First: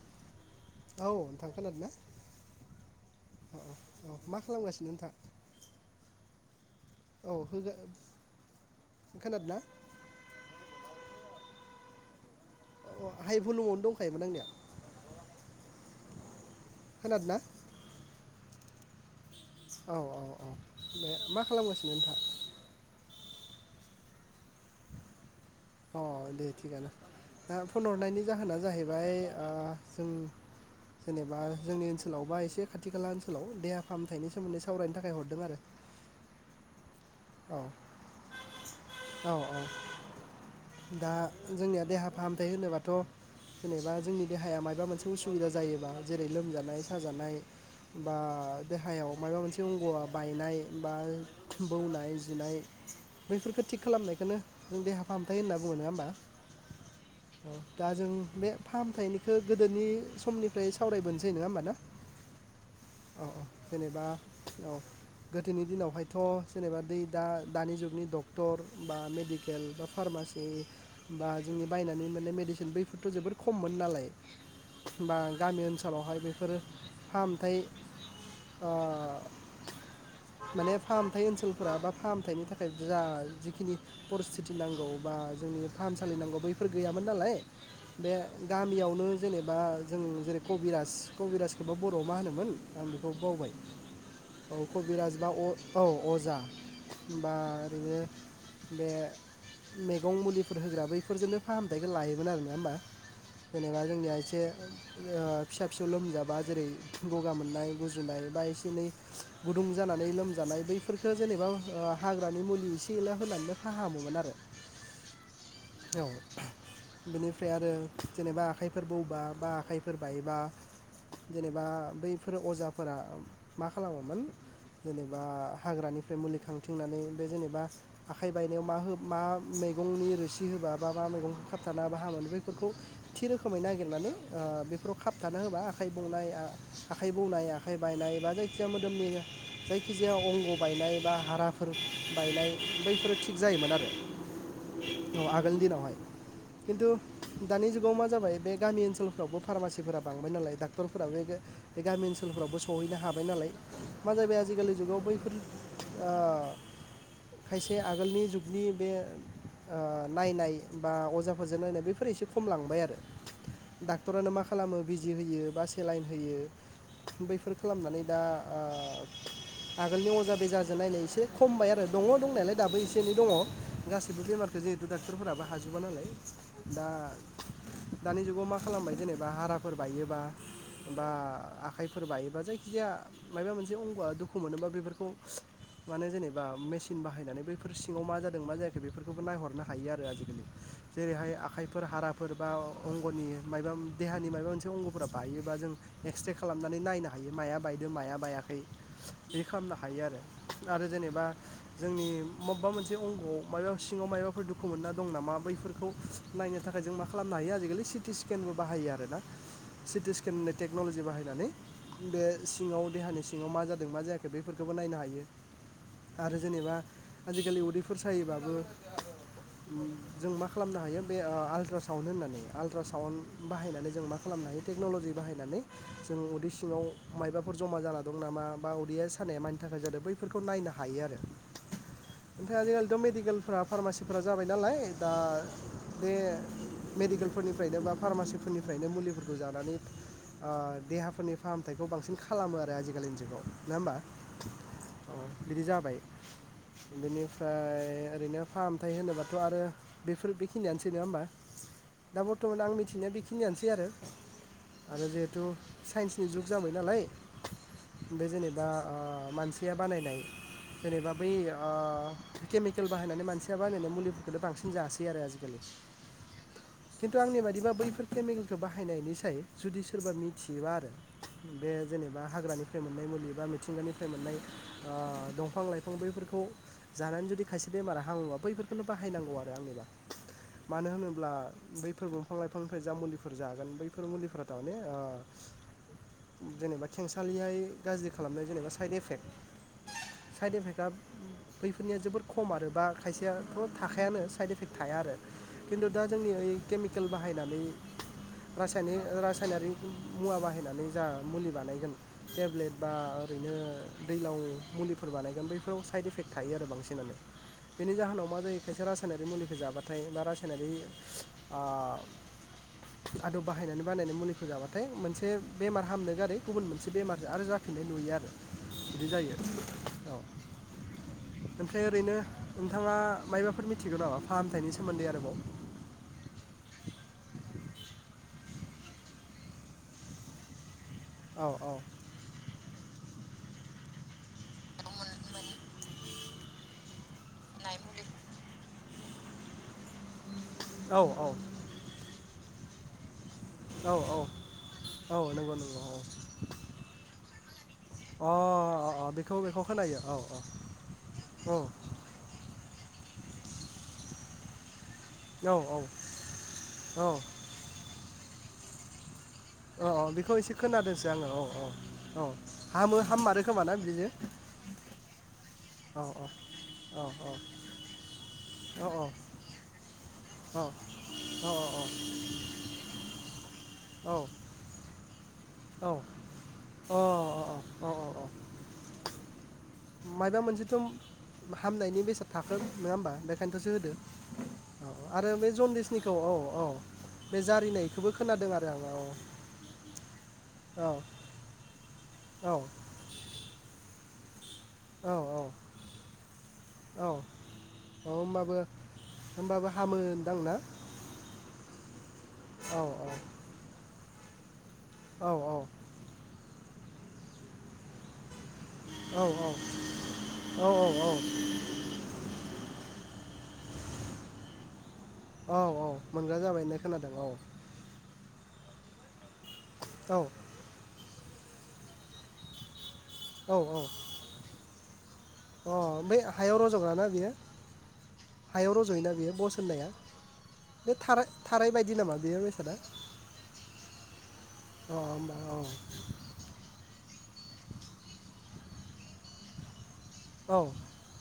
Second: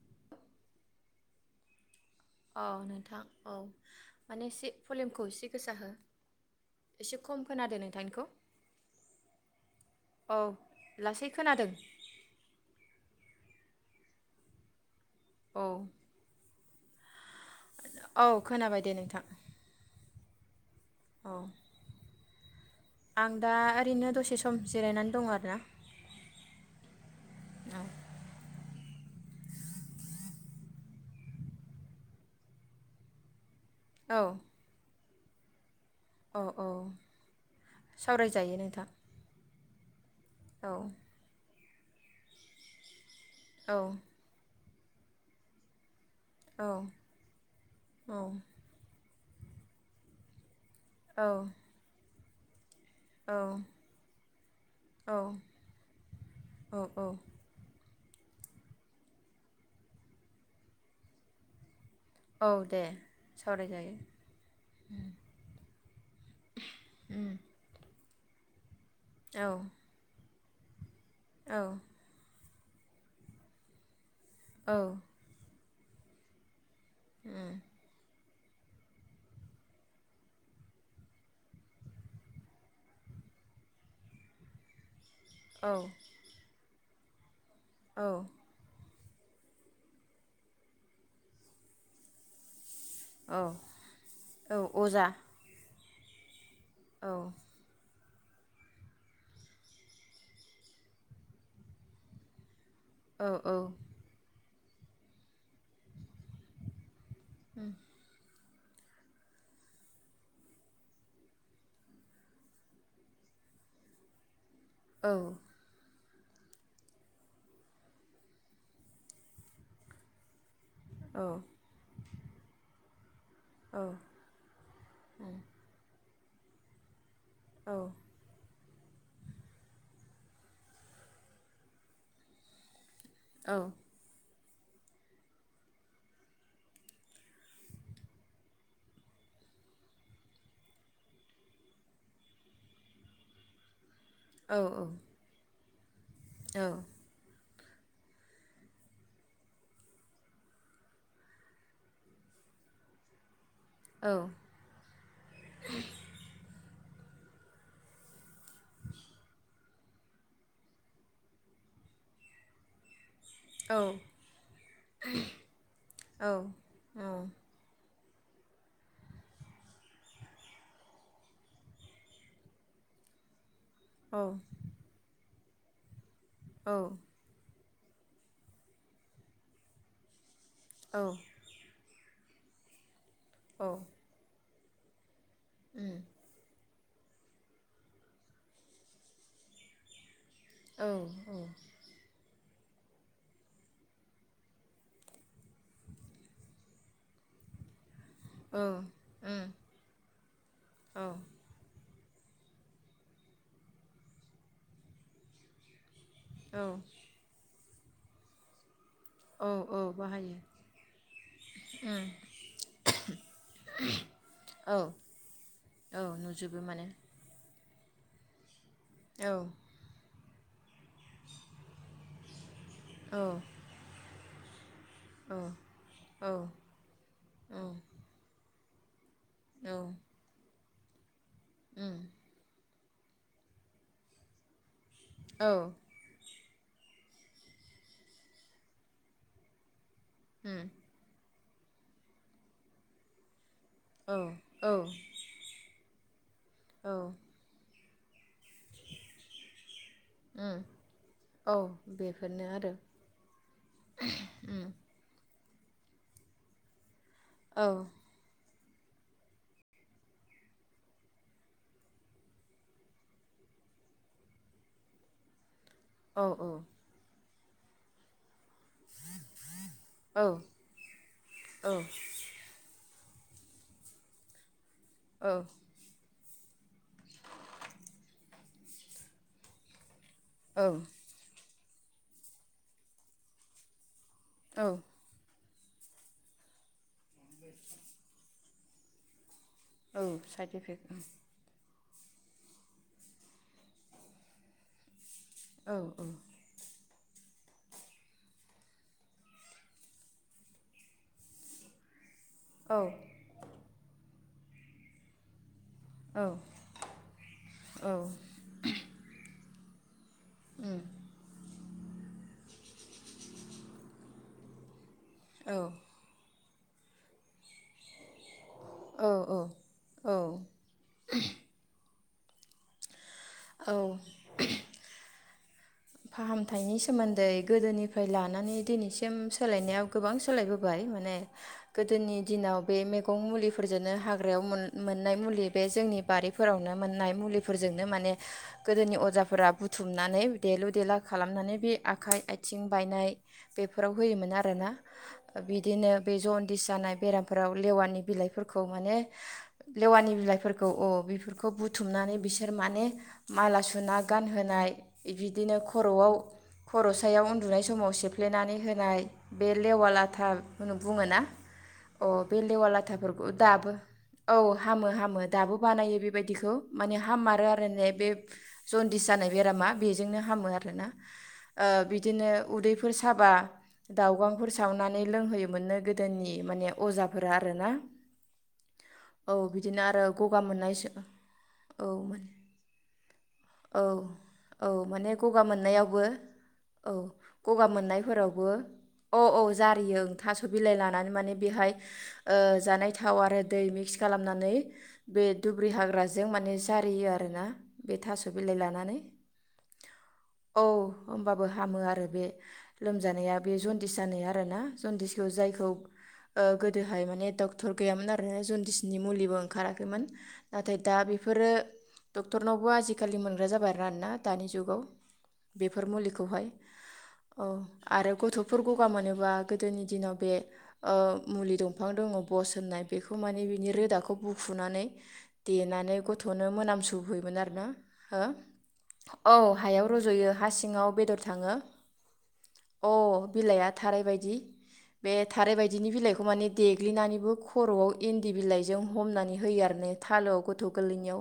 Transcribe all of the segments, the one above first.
[inaudible] औ नोंथां खोनादोंना? अ औ नोंथां औ अ औ मा माने एसे खालामगासिनो नोंथां भलिमखौ एसे गोसा हो एसे औ खम होगा खोनादों नोंथांनिखौ खोनादोंना औ लासै खोनादों। अ हाइ भलुमावनो दंखायोमोन आंनिया औ खोनादोंना? औ खोनाबाय दे नोंथां। औ औ औ औ औ मा खालामगासिनो नोंथां? आं दा ओरैनो दसे सम जिरायनानै दं आरो ना। अ दे थिगानो दा फन हरनायनि जाहोना जाहै बाय ओ जों जेनेबा जोंनि ओनसोलाव बा एसे खाथि खाला ओनसोलाव देहा औ फाहामथाइनि सोमोन्दै सरायनो थाखाय थाखाय हरदों आरो औ औ औ सावरायजायो नोंथां औ औ औ दा जोंनिया देहा फाहामथाय होनोबाथ' औ जेनेबा जोंनि देहाया माद माबा मोनसे उसुबिदा जायोबा जेरै औ लोमजानाय साजानाय बा औ देहायाव माबा मोनसे अंग'आ बायनाय बा औ बौनाय जिनाय बैफोरफोरखौ थिग खालामनायखौनो देहा औ फाहामथाय होनना बुङो नङा होमबा औ। दा जों बे फाहामथायनिखौ गोदोनि समनिफ्राय सावरायबोनोसै नङा होमबा ना औ दे नों औ सावरायजायो जेनेबा औ गोदोनि दिनावहायथ' जेनेबा दै दानि जुगनि डक्टर बा मेडिकेल बा औ फार्मासि बे बा औ जोंनि बायनानै मोनाने मेडिसिन बैफोरथ' जोबोद खममोन नालाय औ बा गामि ओनसोल आथिखालावहाय बेफोरो फा ओमफाय ओ माने फाहामथाय ओनसोलफोरा बा फाहामथायनि थाखाय जा जिखिनि परिस्थिति नांगौ। बा जोंनि औ फाहामसालि नांगौ बैफोर गैयामोन नालाय बे औ गामियावनो जेनेबा जों जेरै कबिराज कबिरासखौबा बर'आव मा होनोमोन? आं बेखौ औ बावबाय औ अजा कबिराजबा अ औ अजा औ बा ओरैनो बे मैगं मुलिफोर होग्रा बेफोरजोंनो फाहामथायखौ लायोमोन आरो ना ओमबा? औ उम जेनेबा जोंनिया इसे ओ फिसा फिसौ लोमजाबा जेरै गगा मोननाय गुजुनाय बायसि दिनै गुदुं जानानै लोमजानाय बैफोरफोरखो जेनेबा ओ हाग्रानि मुलि एसे एनै होनानैनो फाहामोमोन आरो औ औ बेनिफ्राय आरो जेनेबा आखाइफोर बौबा बा आखाइफोर बायोबा जेनेबा बैफोरो अजा फोरा मा खालामोमोन जेनेबा हाग्रानि बे मुलिखो आं बुंनानै जेनेबा आखाइ बाय बेयाव मा मा मैगंनि रोसि होबा बा मा मैगंखौ खाबथाना होबा हामो बेफोरखौ थि रोखोमै नागिरनानै ओ बेफोराव खाबथानो होबा आखाइ बौनाय ओ आखाइ बौनाय आखाइ बायनाय बा जायखिजाया मोदोमनि जायखिजाया अंग' बायनाय बा हारा फोर बायनाय बैफोरो थिग जायोमोन आरो औ आगोल दिनाव। किन्थु दानि जुगाव मा जाबाय बे गामि ओनसोलफ्रावबो फार्मासिफोरा बांबाय नालाय डाक्टरफोराबो बे गामि ओनसोलफ्रावबो सहैनो हाबाय नालाय। मा जाहैबाय आजिखालि जुगाव बैफोर ओ खायसे आगोलनि जुगनि बे ओ नायनाय बा अजाफोरजों नायनाय बेफोर एसे खमलांबाय आरो डाक्टरानो मा खालामो बिजि होयो बा सेलाइन होयो बैफोर खालामनानै दा ओ आगोलनि अजा बेजाजों नायलायनोसै। खमायबाय आरो दंङ दंनायालाय दाबो एसे एनै दङ। गासिबो बेमारखौनो जिहेथु डक्टरफोराबो। हाजोबा नालाय। दा। दानि जुगाव मा खालामबाय जेनेबा हाराफोर बायोबा। बा आखाइ। फोर बायोबा जायखिजाया। मायबा मोनसे अंगआ दुखु मोनोबा। बेफोरखौ। माने जेनेबा मेसिन बाहायनानै बैफोर सिंङाव मा जादों मा जायाखै बेफोरखौबो नायहरनो हायो आरो आजिखालि। जेरैहाय आखाइफोर हाराफोर। बा अंगनि माबा देहानि माबा मोनसे अंगफोरा बायोबा जों एक्सरे खालामनानै नायनो हायो माया बायदों। बे माया बायाखै बिदि खालामनो हायो आरो। आरो औ जेनेबा। जोंनि मबेबा मोनसे अंगआव मायाबा सिंङाव माबाफोर दुखु मोनना दं नामा बैफोरखौ। नायनो औ थाखाय जों मा खालामनो हायो आजिखालि। सिटि स्केनबो बाहायो आरो। औ सिटि बाहायो स्केननि टेक्नलजि बाहायनानै बे सिंङाव देहानि सिंङाव मा जादों मा जायाखै बेफोरखौबो औ नायनो हायो। औ आरो नुजोबो जेनेबा माने आजिखालि उदै। उदैफोर सायोबाबो। औ। जों मा खालामनो हायो बे आल्ट्रा साउन्ड होननानै। आलट्रासाउन्ड औ बाहायनानै जों मा। खालामनो हायो। टेक्नलजि बाहायनानै जों औ उदै सिंङाव मायबाफोर उम जमा जाना दं नामा। बा उदैया सायो। सानाया मानि औ थाखाय जादों बै। खौ नायनो हायो आरो। उम [inaudible] एकदम मेडिकेलफ्रा फार्मासिफोरा जाबाय नालाय। दा औ बे। मेडिकेलफोरनिफ्रायनो बा फार्मासिफोरनिफ्रायनो मुलिफोरखौ जानानै। ओ देहाफोरनि फाहामथायाइखौ बांसिन खालामो। आरो आजिखालि जुगाव। औ औ। अ बिदि जाबाय। बेनिफ्राय ओरैनो फाहामथाय होनोबाथ' आरो बेफोर उम बेखिनियानोसै नङा होमबा? औ दा बेफोरनो बर्थ'मान आं आरो मिथिनाया बेखिनियानोसै आरो। आरो जिहेथु साइन्सनि जुग जाबाय नालाय? औ बे जनो बा ओ मानसिया बानायनाय जेनेबा बै ओ केमिकेल बाहायनानै मानसिया बानायनाय मुलिफोरखौनो बांसिन जासै आरो आजिखालि। औ औ। खिन्थु आंनि बादिबानबैफोर केमिकेल खौ बाहायनायनि साय जुदि सोरबा औ मिथियोबा आरो बे औ जेनेबा हाग्रानि नि मोननाय मुलि बा मिथिंगानिफ्राय मोननाय ओ औ दंफां लाइफां बैफोरखौ खौ जानानै जुदि खायसे बेमारा हामोबा बैफोरखौनो बाहायनांगौ आरो आंनिबा। औ मानो होनोब्ला? बैफोर दंफां लाइफांनिफ्राय ज मुलिफोर जागोन बै खौ मुलि दानो औ आ जेनेबा। खेंसालियाय गाज्रि खालामनाय जेनब साइड एफेट। औ साइड इफेक्टआ इफेक्ट बैफोरनिया जोबोर खम आरो बा खायसेया थाखायानो साइड इफेक्ट थाया आरो औ खिन्थु दा जोंनि ओइ केमिकेल बाहाय बाहायनानै रासायनारि मुवा बाहायनानै जा मुलि बानायगोन टेब्लेट औ बा ओरैनो दैलावनि मुलिफोर बानायगोन बै साइड औ इफेक्ट थायो आरो बांसिनानो बेनि जाहोनाव औ मा जायो खायसे रासायनारि मुलिखौ जाबा नाथाय ना रासायनाारि आ आदब बाहायनानै बानायनानै मुलिखौ जाबाथ नाथाय मोनसे बेमार हामनो गारै गुबुन मोनसे बेमारजों आरो जाफिननाय नुयो आरो। बिदि जायो। औ औ ओमफ्राय? ओरैनो नोंथाङा मायबाफोर औ मिथिगौ नामा फाहामथायनि सोमोन्दै आरोबाव फाहामथाइनि सोमोन्दै गोदोनिफ्राय लानानै दिनैसिम सोलायनायाव गोबां सोलायबोबाय मान ने औ औ गोदोनि दिनाव बे मैगं मुलि फोरजोंनो हाग्रायाव मोननाय मुलि बे जोंनि बारिफोरावनो मोन नाय मुलिफोरजोंनो माने गोदोनि अजाफोरा बुथुमनानै देलु देला औ खालामनानै बे आखाइ आइ आथिं बायनाय औ बेफोराव औ होयोमोन आरोना। औ नंगौ नंगौ बिदिनो बे जनदिस जानाय बेरामफोराव लेवानि औ अ बिलाइफोरखौ माने अ बेखौ बेखौ खोनायो लेवानि औ बिलाइफोरखौ औ बेफोरखौ औ बुथुमनानै बिसोर माने माला सुना गानहोनाय औ बिदिनो खर'आव खर' औ सायाव उन्दुनाय समाव सेफ्लेनानै हो नाय बे लेवा औ लाथा बेखौ एसे होन बुङो खोनादोंसो ना। आङो औ औ अ औ बे लेवा हामो लाथाफोरखौ हाममारो खोमा दाबो ना बिदिजों औ हामो हामो दाबो बानायो औ औ बेबायदिखौ। माने औ हाममारो आरो ने बे औ जनदिस जानाय बेरामा। बेजोंनो हामो आरोना ओ बिदिनो उदैफोर साबा औ दाउगां फोरा सावनानै लोंहोयो। मोननो औ औ गोदोनि माने अ अजाफोरा आरोना। अ अ औ बि मायबा मोनसेथ' औ हामनायनि मोन बेसाद थाखोन नङा होमबा बेखायनोथ'सो औ होदो औ माने आरो गगा बे मोननायावबो जनदिसनिखौ औ औ बे गगा जारिनायखौबो मोननायफोरावबो खोनादों आरो औ औ जारियो ओं थास' बिलाइ आं लानानै माने बेहाय ओ औ जानाय थाव आरो दै मिक्स खालामनानै औ बे दुब्रि हाग्राजों माने जारियो औ आरोना बे थास' होमबाबो बिलाइ लानानै। होमबाबो हामो होनदां ना औ होमबाबो हामो आरो बे औ लोमजानाया बे जन्दिस जानाया आरो ना जन्दिसखौ औ जायखौ ओ गो दोहाय माने डक्टर गैयामोन आरो आरो जन्दिसनि औ मुलिबो ओंखाराखैमोन। औ नाथाय दा औ औ बेफोरो डक्टरनावबो आजिखालि मोनग्रा जाबाय आरोना दानि जुगाव बेफोर मोनग्रा मुलिखौहाय जाबाय होननाय खोनादों औ ओ आरो ग गथ'फोर गगा मोनोबा गोदोनि दिनाव औ बे ओ मुलि दंफां दङ' बस होननाय बेखौ माने औ बिनि औ रोदाखौ बुफुनानै अ देनानै बै गथ'नो हायाव रज'ग्राना बियो मोनामसौहैयोमोन आरो ना हो हायाव रज'योना बियो औ बस हायाव होननाया रज'यो हा सिङाव बे बेदर थाराय थाङो थाराय बायदि नामा बेयो बेसादा अ बिलाइया थाराय बदि अ बे होमबा थाराय औ बायदिनि बिलाइखौ माने देग्लिनानै बेबो खर'आव इन्दि बिलाइजों हमनानै होयो आरोने थालोआव गथ' अ गोरलैनियाव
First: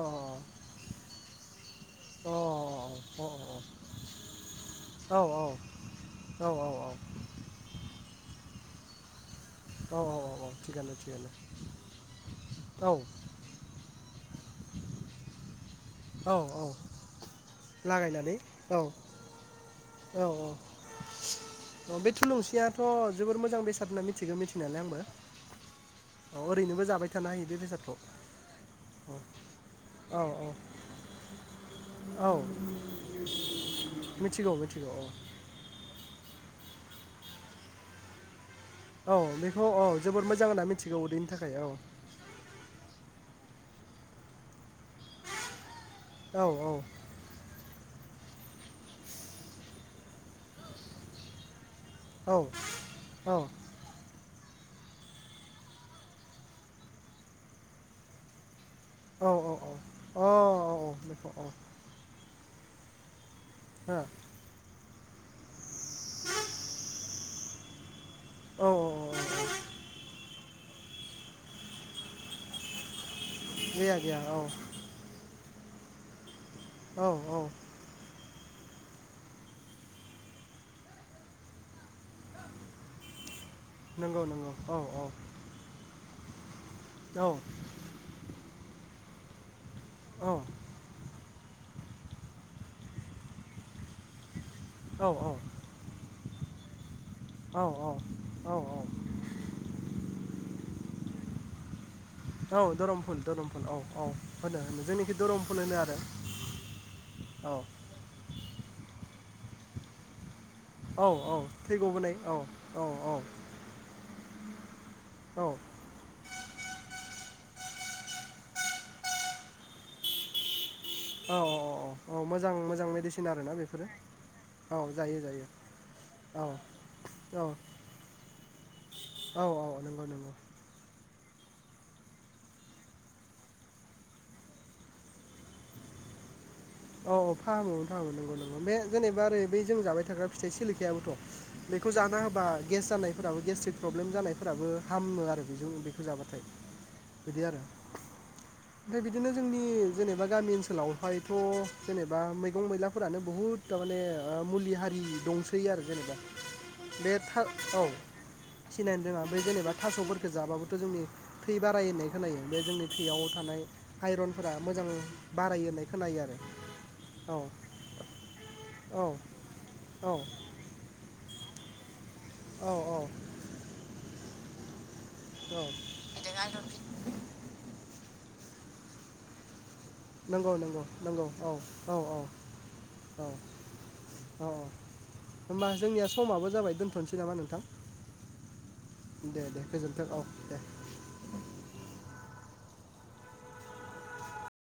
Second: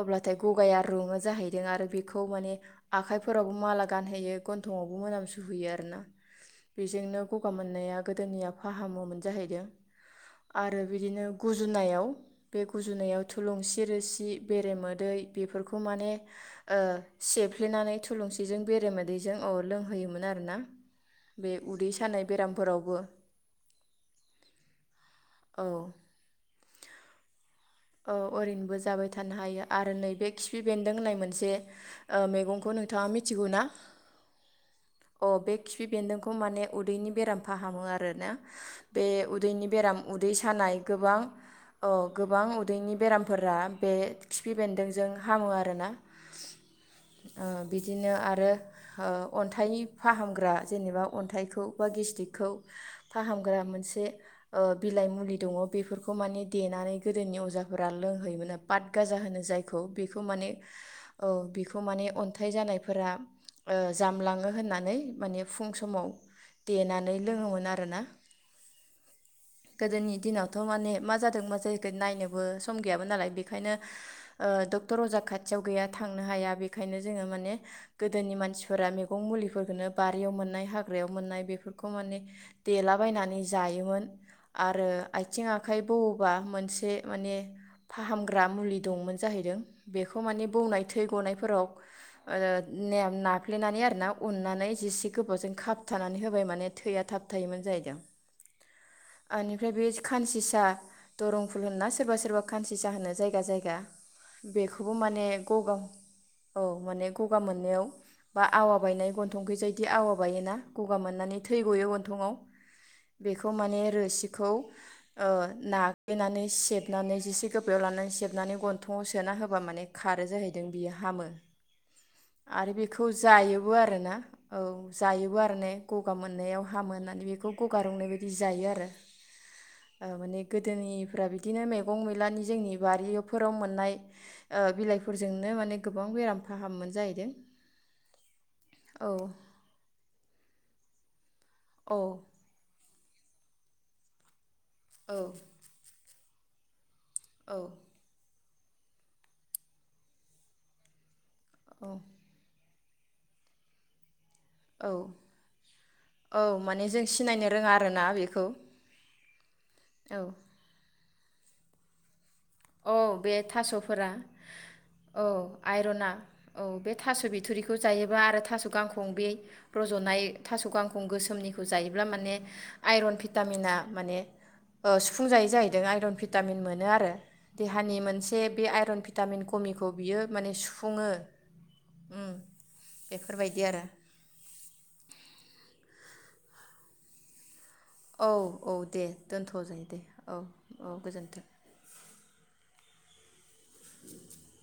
अ अ गगाया रुङो जाहैदों आरो औ खौ माने आखाय फोरावबो माला गानहोयो गन्थं आवबो मोनामसुहोयो आरोना औ बेजोंनो गगा मोननाया गोदोनि या फाहामो मोन जाहैदों औ औ आरो थिगानो बिदिनो थिगानो गुजुनायाव बे औ गुजुनायाव थुलुंसि रोसि बेरेमोदै बेफोरखौ खौ माने औ औ सेफ्लेनानै लागायनानै थुलुंसिजों औ बेरे मोदैजों [unintelligible] औ औ उदै औ बे सानाय थुलुंसियाथ' बेरामफोरावबो जोबोर मोजां बेसाद होनना मिथिगौ मिथिनालाय आंबो औ औ ओरैनोबो जाबाय थानो हायो बे बेसाद औ ओरैनोबो जाबाय थानो हायो आरो औ नैबे खिफि बेन्दों होननाय मोनसे ओ औ मैगंखौ नोंथाङा मिथिगौ ना? मिथिगौ मिथिगौ औ अ बे खिफि बेन्दोंखौ मा ने उदैनि बेराम फाहामो आरोना बे औ बेखौ उदैनि औ बेराम जोबोर उदै मोजां होनना सानाय मिथिगौ गोबां उदैनि थाखाय औ ओ गोबां बेरामफोरा बे खिफि बेन्दोंजों हामो आरोना औ औ दिनो आरो अन्थाइनि फाहामग्रा जेनेबा अन्थाइखौ बा औ गेस्टिकखौ औ फाहामग्रा मोनसे ओ बिलाइ मुलि दङ बेफोरखौ माने देनानै गोदोनि अजा फोरा लोंहोयोमोननो फाथ गाजा औ होनो जायखौ बेखौ अ माने औ औ बेखौ माने अन हाथाय जानायफोरा ओ हो जामलाङो होननानै माने फुं समाव देनानै लोङोमोन आरोना औ औ गोदोनि दिनाव थ' माने मा जादों मा जाहैखै नायनो बो सम गैयामोन नालाय बे खायनो गैया गैया औ ओ डक्टर अजा खा थियाव गैया थांनो हाया बेनिखायनो औ जोङो औ माने गोदोनि मानसि फोरा मेगं मुलिफोरखौनो बारियाव मोननाय हाग्रायाव मोननाय बेफोरखौ माने देलाबायनानै जायोमोन नंगौ नंगौ औ आरो आथिं आखाइ बौ बा मोनसे औ माने औ फाहामग्रा मुलि दंमोन जाहैदों बेखौ औ माने बौनाय थै गनाय फोरक ओ ने नाफ्लेनानै आरोना अननानै औ जिसे गोबावजों खाबथानानै हो बाय माने थैया थाब थायोमोन औ जाहैदों औ बेनिफ्राय बे खानसिसा दरं फुल होन्ना सोरबा सोरबा औ खानसिसा होनो धरमफुल जायगा धरमफुल औ जायगा औ होनो होनो बेखौबो जोंनिखि माने धरमफुल गगा होनो आरो औ माने गगा औ मोननायाव बा आवा बायनाय ग थंख्रि जायदि आवा बायो ना? गगा औ औ मोननानै थै गयो गबोनाय गन्थंआव औ औ बेखौ माने रोसिखौ नाफ्लैनानै सेब नैजिसे गोबायाव लानानै सेबनानै गन्थंआव सोना होबा माने खारो जाहैय देन डियो हामो औ औ मोजां आरो मोजां बेखौ मेडिसिन आरोना जायोबो बेफोरो आरोना औ जायो जायोबो जायो आरो गगा औ मोननायाव हामो होननानै औ बेखौ गगा रंनाय बायदि जायो आरो औ औ नंगौ नंगौ माने गोदोनि [unintelligible] बिदिनो मैगं मैलानि जोंनि बारिफोराव मोननाय बिलाइफोरजोंनो माने गोबां बेराम फाहामोमोन औ जाहैदों फामोमोन फाहामोन नंगौ नंगौ बे औ जेनेबा ओरै जाबाय थाग्रा फिथाइ सोलिख खायाबोथ' बेखौ औ जाना होबा गेस जानाय फोराबो गस्ट्रिक प्रब्लम जानाय फोराबो औ हामनो आरो बेजों बेखौ जाबाथाय बिदि औ आरो ओमफ्राय बिदिनो जोंनि जेनेबा गामि ओनसोलावहायथ' औ जेनेबा मैगं मैला फोरानो बहुत थारमाने मुलि औ हारि दंसै आरो जेनेबा औ माने जों बे सिनायनो रोङा खाव आरोना बेखौ थिनाय जों बे जेनबा औ थास'फोरखो जाबाबोथ' जोंनि थै बाराय होननाय खोनायो बे जोंनि औ थैयाव बे थानाय थास'फोरा आइरनफोरा मोजां औ बारायो होननाय आइरना खोनायो आरो। औ बे थास' औ बिथुरिखौ जायोबा आरो थास' औ गांखं बे औ रज'नाय थास' गांखं गोसोम निखौ जायो ब्ला माने औ औ आइरन भिटामिना माने ओ सुफुंजायै औ जाहैदों आइरन भिटामिन मोनो आरो। नि मोनसे बे आइरन भिटामननि कमि। नंगौ नंगौ नंगौ औ औ औ औ औ बेफोरबायदि आरो औ होनबा जोंनिया। समाबो जाबाय दोनथ'नोसै नामा नोंथां। औ औ दे दोनथ' जायो दे औ औ गोजोन्थों। [inaudible]